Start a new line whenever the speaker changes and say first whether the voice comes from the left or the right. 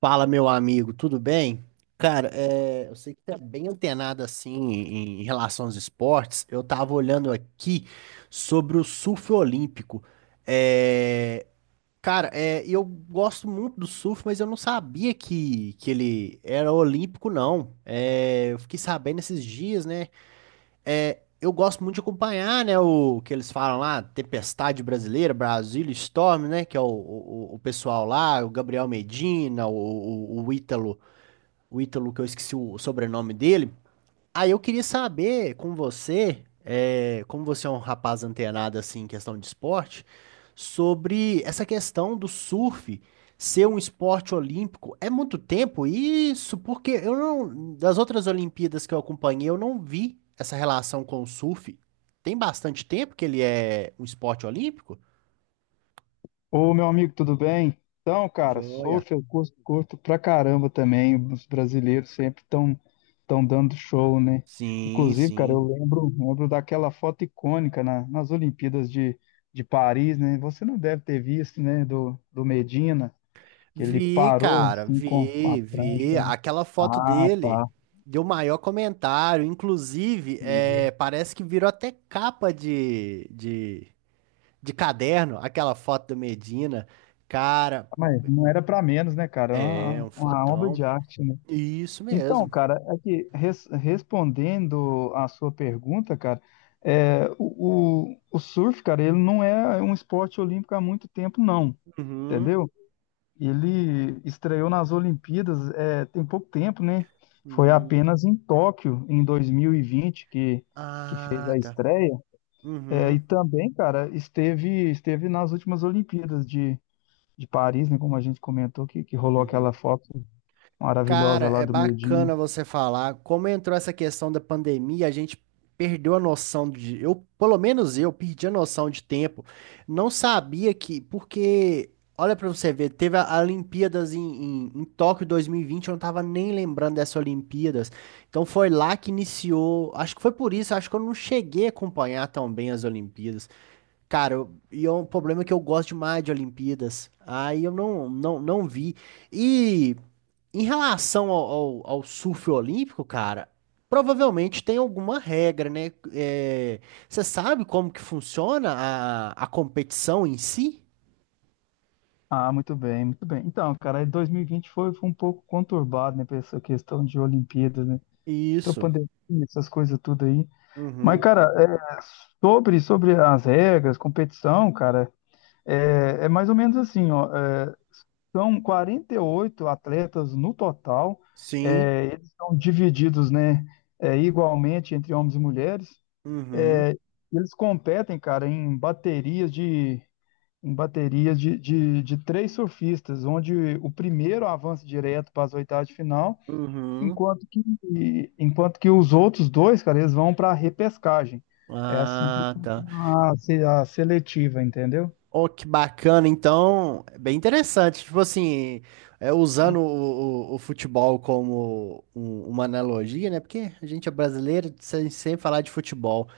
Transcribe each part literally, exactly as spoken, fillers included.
right: Fala, meu amigo, tudo bem? Cara, é, eu sei que tá bem antenado assim em, em relação aos esportes. Eu tava olhando aqui sobre o surf olímpico. É, cara, é, eu gosto muito do surf, mas eu não sabia que, que ele era olímpico, não. É, eu fiquei sabendo esses dias, né? É, eu gosto muito de acompanhar, né, o que eles falam lá, Tempestade Brasileira, Brasília Storm, né, que é o, o, o pessoal lá, o Gabriel Medina, o, o, o Ítalo, o Ítalo que eu esqueci o sobrenome dele. Aí eu queria saber com você, eh, como você é um rapaz antenado assim em questão de esporte, sobre essa questão do surf ser um esporte olímpico. É muito tempo isso, porque eu não, das outras Olimpíadas que eu acompanhei, eu não vi essa relação com o surf. Tem bastante tempo que ele é um esporte olímpico?
left: Ô, meu amigo, tudo bem? Então, cara,
right: Joia.
left: surf eu curto, curto pra caramba também. Os brasileiros sempre estão tão tão dando show, né?
right: Sim,
left: Inclusive, cara, eu
right: sim.
left: lembro, lembro daquela foto icônica na- nas Olimpíadas de, de Paris, né? Você não deve ter visto, né? Do, do Medina, que ele
right: Vi,
left: parou
right: cara,
left: assim com, com a
right: vi,
left: prancha.
right: vi. Aquela foto
left: Ah,
right: dele
left: tá.
right: deu maior comentário. Inclusive, é, parece que virou até capa de, de, de, caderno, aquela foto do Medina. Cara,
left: Mas não era pra menos, né, cara? É
right: é
left: Uma,
right: um
left: uma obra
right: fotão.
left: de arte, né?
right: Isso
left: Então,
right: mesmo.
left: cara, aqui, res- respondendo à sua pergunta, cara, é, o, o, o surf, cara, ele não é um esporte olímpico há muito tempo, não,
right: Uhum.
left: entendeu? Ele estreou nas Olimpíadas, é, tem pouco tempo, né? Foi
right: Hum.
left: apenas em Tóquio, em dois mil e vinte, que, que fez
right: Ah,
left: a
right: tá.
left: estreia. É,
right: Uhum.
left: e também, cara, esteve, esteve nas últimas Olimpíadas de, de Paris, né? Como a gente comentou, que, que rolou aquela
right: Uhum.
left: foto
right: Cara,
left: maravilhosa lá
right: é
left: do Medina.
right: bacana você falar. Como entrou essa questão da pandemia, a gente perdeu a noção de. Eu, pelo menos eu, perdi a noção de tempo. Não sabia que. Porque, olha pra você ver, teve a a Olimpíadas em, em, em, Tóquio dois mil e vinte, eu não tava nem lembrando dessas Olimpíadas. Então foi lá que iniciou. Acho que foi por isso, acho que eu não cheguei a acompanhar tão bem as Olimpíadas. Cara, eu- e é um problema que eu gosto demais de Olimpíadas. Aí eu não, não, não vi. E. Em relação ao, ao, ao surf olímpico, cara, provavelmente tem alguma regra, né? É, você sabe como que funciona a, a competição em si?
left: Ah, muito bem, muito bem. Então, cara, aí dois mil e vinte foi, foi um pouco conturbado, né, pra essa questão de Olimpíadas, né? Entrou
right: Isso.
left: pandemia, essas coisas tudo aí. Mas,
right: Uhum.
left: cara, é, sobre, sobre as regras, competição, cara, é, é mais ou menos assim, ó. é, são quarenta e oito atletas no total,
right: Sim.
left: é, eles são divididos, né, é, igualmente entre homens e mulheres.
right: Uhum.
left: É, eles competem, cara, em baterias de com baterias de, de, de três surfistas, onde o primeiro avança direto para as oitavas de final,
right: Uhum.
left: enquanto que, enquanto que os outros dois, cara, eles vão para a repescagem. É assim que
right: Ah, tá.
left: funciona a, se- a seletiva, entendeu?
right: Oh, que bacana. Então, é bem interessante. Tipo assim, é, usando o, o- o futebol como um- uma analogia, né? Porque a gente é brasileiro, sem, sem falar de futebol.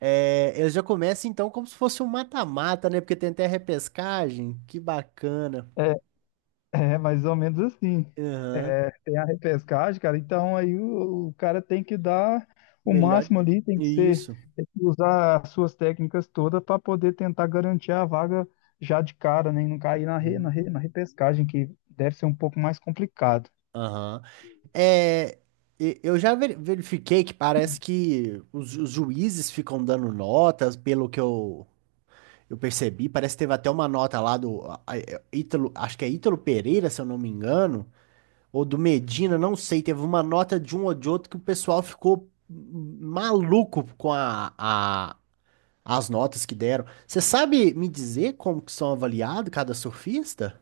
right: É, eu já começo então como se fosse um mata-mata, né? Porque tem até repescagem. Que bacana.
left: É, É mais ou menos assim.
right: Aham.
left: Tem a repescagem, cara. Então aí o, o cara tem que dar o
right: Melhor.
left: máximo ali, tem que ser,
right: Isso.
left: tem que usar as suas técnicas todas para poder tentar garantir a vaga já de cara, né? E não cair na, re, na,
right: Uhum.
left: re- na repescagem, que deve ser um pouco mais complicado.
right: Aham. É, e- eu já ver- verifiquei que parece que os, ju- os juízes ficam dando notas, pelo que eu, eu, percebi. Parece que teve até uma nota lá do a- a- Ítalo, acho que é Ítalo Pereira, se eu não me engano, ou do Medina, não sei. Teve uma nota de um ou de outro que o pessoal ficou maluco com a, a, As notas que deram. Você sabe me dizer como que são avaliados cada surfista?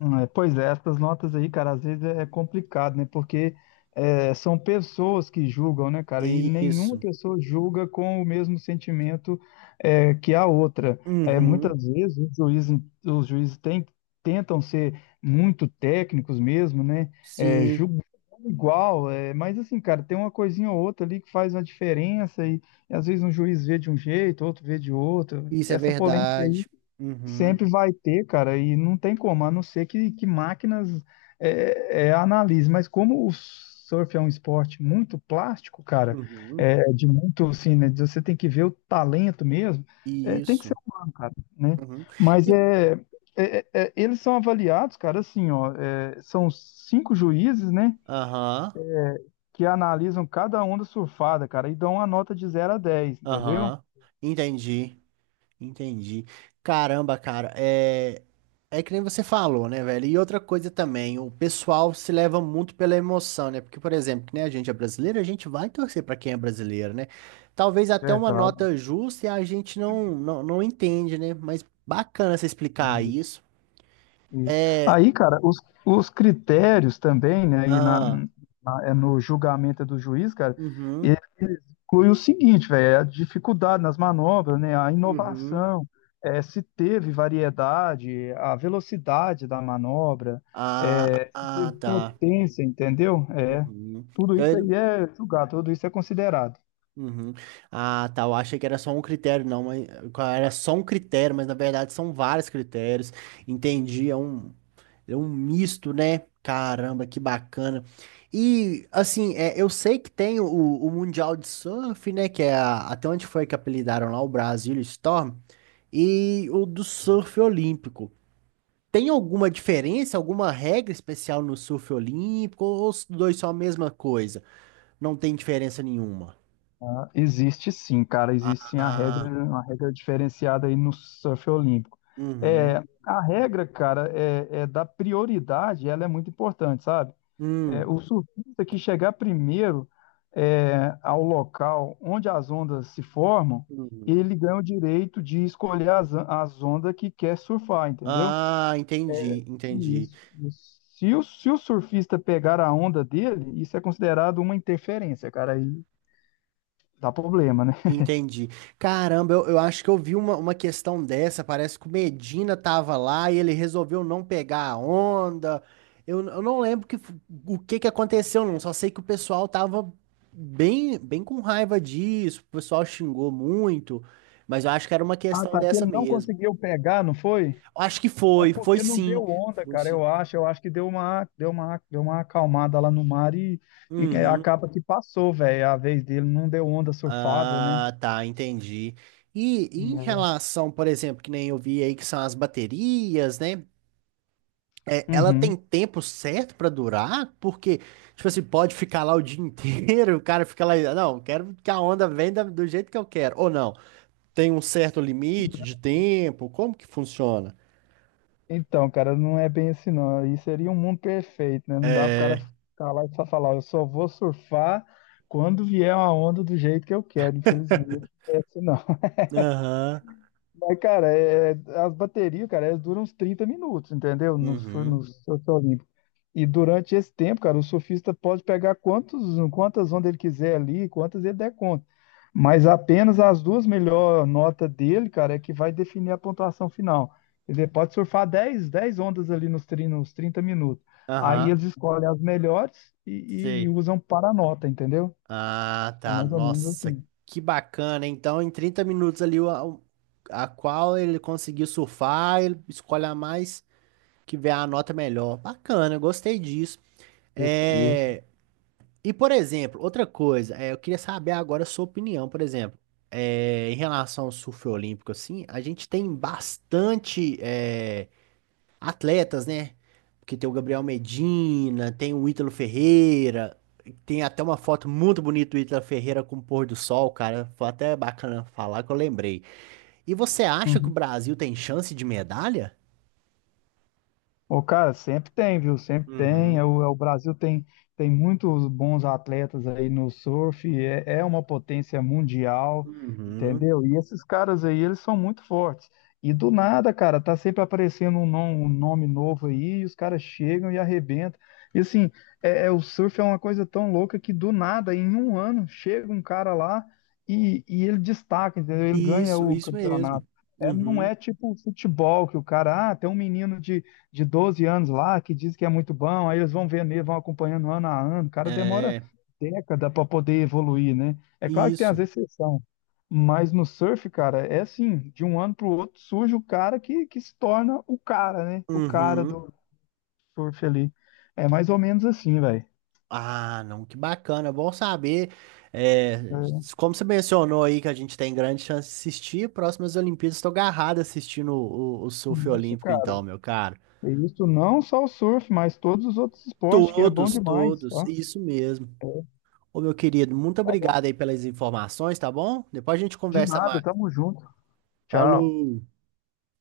left: Hum, É, Pois é, essas notas aí, cara, às vezes é é complicado, né? Porque é, são pessoas que julgam, né, cara? E nenhuma
right: Isso.
left: pessoa julga com o mesmo sentimento é, que a outra. É,
right: Uhum.
left: muitas vezes os juízes, os juízes, tem- tentam ser muito técnicos mesmo, né? É,
right: Sim,
left: julgam igual, é, mas assim, cara, tem uma coisinha ou outra ali que faz uma diferença e, e às vezes um juiz vê de um jeito, outro vê de outro.
right: isso
left: E
right: é
left: essa polêmica aí.
right: verdade. Uhum.
left: Sempre vai ter, cara, e não tem como, a não ser que, que máquinas é, é, é, analise. Mas como o surf é um esporte muito plástico, cara,
right: Uhum.
left: é, de muito, assim, né, de você tem que ver o talento mesmo, é, tem que ser
right: Isso.
left: humano, cara, né?
right: Uhum.
left: Mas
right: E-
left: é, é- é- é, eles são avaliados, cara, assim, ó, é, são cinco juízes, né,
right: Aham.
left: que analisam cada onda surfada, cara, e dão uma nota de zero a dez, entendeu?
right: Aham. Entendi. Entendi. Caramba, cara, é é que nem você falou, né, velho? E outra coisa também, o pessoal se leva muito pela emoção, né? Porque, por exemplo, que nem a gente é brasileiro, a gente vai torcer pra quem é brasileiro, né? Talvez até uma
left: Verdade.
right: nota justa e a gente não não, não entende, né? Mas bacana você explicar isso.
left: Isso.
right: É,
left: Aí, cara, os, os critérios também, né, e na,
right: ah,
left: na- é no julgamento do juiz, cara, ele
right: uhum,
left: inclui o seguinte, velho, é a dificuldade nas manobras, né, a
right: uhum.
left: inovação, é, se teve variedade, a velocidade da manobra,
right: Ah,
left: é, se
right: ah,
left: teve
right: tá.
left: potência, entendeu? É,
right: Uhum.
left: tudo
right: Então,
left: isso
right: ele-
left: aí é julgado, tudo isso é considerado.
right: Uhum. Ah, tá. Eu achei que era só um critério, não, mas era só um critério, mas na verdade são vários critérios. Entendi, é um, é um, misto, né? Caramba, que bacana. E assim, é, eu sei que tem o, o Mundial de Surf, né? Que é a- até onde foi que apelidaram lá o Brasil Storm, e o do surf olímpico. Tem alguma diferença, alguma regra especial no surf olímpico, ou os dois são a mesma coisa? Não tem diferença nenhuma?
left: Existe sim, cara, existe sim a regra,
right: Ah.
left: uma regra diferenciada aí no surf olímpico. É,
right: Uhum.
left: a regra, cara, é, é da prioridade, ela é muito importante, sabe? É,
right: Hum.
left: o surfista que chegar primeiro é, ao local onde as ondas se formam,
right: Uhum.
left: ele ganha o direito de escolher as, as ondas que quer surfar, entendeu?
right: Ah, entendi, entendi,
left: Isso, isso. Se o, se o surfista pegar a onda dele, isso é considerado uma interferência, cara, aí dá problema, né?
right: entendi. Caramba, eu, eu, acho que eu vi uma, uma questão dessa. Parece que o Medina tava lá e ele resolveu não pegar a onda. Eu, eu não lembro que, f- o que que aconteceu, não. Só sei que o pessoal tava bem, bem com raiva disso. O pessoal xingou muito, mas eu acho que era uma
left: Ah,
right: questão
left: tá. Que
right: dessa
left: ele não
right: mesmo.
left: conseguiu pegar, não foi?
right: Eu acho que
left: É
right: foi, foi
left: porque não
right: sim.
left: deu onda,
right: Foi
left: cara.
right: sim.
left: Eu acho, eu acho que deu uma, deu uma, deu uma acalmada lá no mar e, e
right: Uhum.
left: acaba que passou, velho. A vez dele não deu onda surfável, né?
right: Ah, tá, entendi. E em
left: Hum,
right: relação, por exemplo, que nem eu vi aí que são as baterias, né? É,
left: é.
right: ela tem
left: Uhum.
right: tempo certo pra durar? Porque, tipo assim, pode ficar lá o dia inteiro, o cara fica lá, não, quero que a onda venha da- do jeito que eu quero. Ou não, tem um certo limite de tempo? Como que funciona?
left: Então, cara, não é bem assim, não. Aí seria um mundo perfeito, né? Não dá pro cara
right: É.
left: ficar lá e só falar, eu só vou surfar quando vier uma onda do jeito que eu quero, infelizmente. Não é assim, não.
right: Aham.
left: Mas, cara, é, é, as baterias, cara, elas duram uns trinta minutos, entendeu? No, sur- no
right: Uhum.
left: surf olímpico. E durante esse tempo, cara, o surfista pode pegar quantos, quantas ondas ele quiser ali, quantas ele der conta. Mas apenas as duas melhores notas dele, cara, é que vai definir a pontuação final. Ele pode surfar dez, dez ondas ali nos, tri- nos trinta minutos. Aí
right: Aham.
left: eles escolhem as melhores e, e
right: Sei.
left: usam para a nota, entendeu?
right: Ah,
left: É
right: tá.
left: mais ou menos
right: Nossa,
left: assim.
right: que bacana. Então, em trinta minutos ali, o- o- a, qual ele conseguiu surfar, ele escolhe a mais que vê a nota melhor. Bacana, eu gostei disso.
left: Isso, isso.
right: É, e, por exemplo, outra coisa, é, eu queria saber agora a sua opinião, por exemplo, é, em relação ao surf olímpico, assim, a gente tem bastante. É, atletas, né? Porque tem o Gabriel Medina, tem o Ítalo Ferreira, tem até uma foto muito bonita do Ítalo Ferreira com o pôr do sol, cara. Foi até bacana falar que eu lembrei. E você acha que o Brasil tem chance de medalha?
left: Ô, cara, sempre tem, viu? Sempre tem. É
right: Uhum,
left: O, é o Brasil tem, tem muitos bons atletas aí no surf, é, é uma potência mundial,
right: uhum.
left: entendeu? E esses caras aí, eles são muito fortes. E do nada, cara, tá sempre aparecendo um, nom- um nome novo aí, e os caras chegam e arrebentam. E assim, é, é- o surf é uma coisa tão louca que do nada, em um ano, chega um cara lá e, e ele destaca, entendeu? Ele ganha
right: Isso,
left: o
right: isso mesmo.
left: campeonato. É, não
right: Uhum.
left: é tipo futebol que o cara, ah, tem um menino de de doze anos lá, que diz que é muito bom, aí eles vão vendo, ele, vão acompanhando ano a ano. O cara demora
right: É,
left: década para poder evoluir, né? É claro que tem as
right: isso.
left: exceções, mas no surf, cara, é assim, de um ano para o outro surge o cara que, que se torna o cara, né? O cara
right: Uhum.
left: do surf ali. É mais ou menos assim, velho.
right: Ah, não, que bacana, bom saber. É,
left: É
right: como você mencionou aí que a gente tem grande chance de assistir, próximas Olimpíadas estou agarrado assistindo o, o, o, surf
left: isso,
right: olímpico, então,
left: cara.
right: meu caro.
left: É isso não só o surf, mas todos os outros esportes, que é bom
right: Todos,
left: demais,
right: todos,
left: tá?
right: isso mesmo. Ô, meu querido, muito obrigado aí pelas informações, tá bom? Depois a gente
left: De
right: conversa
left: nada,
right: mais.
left: tamo junto. Tchau.
right: Falou!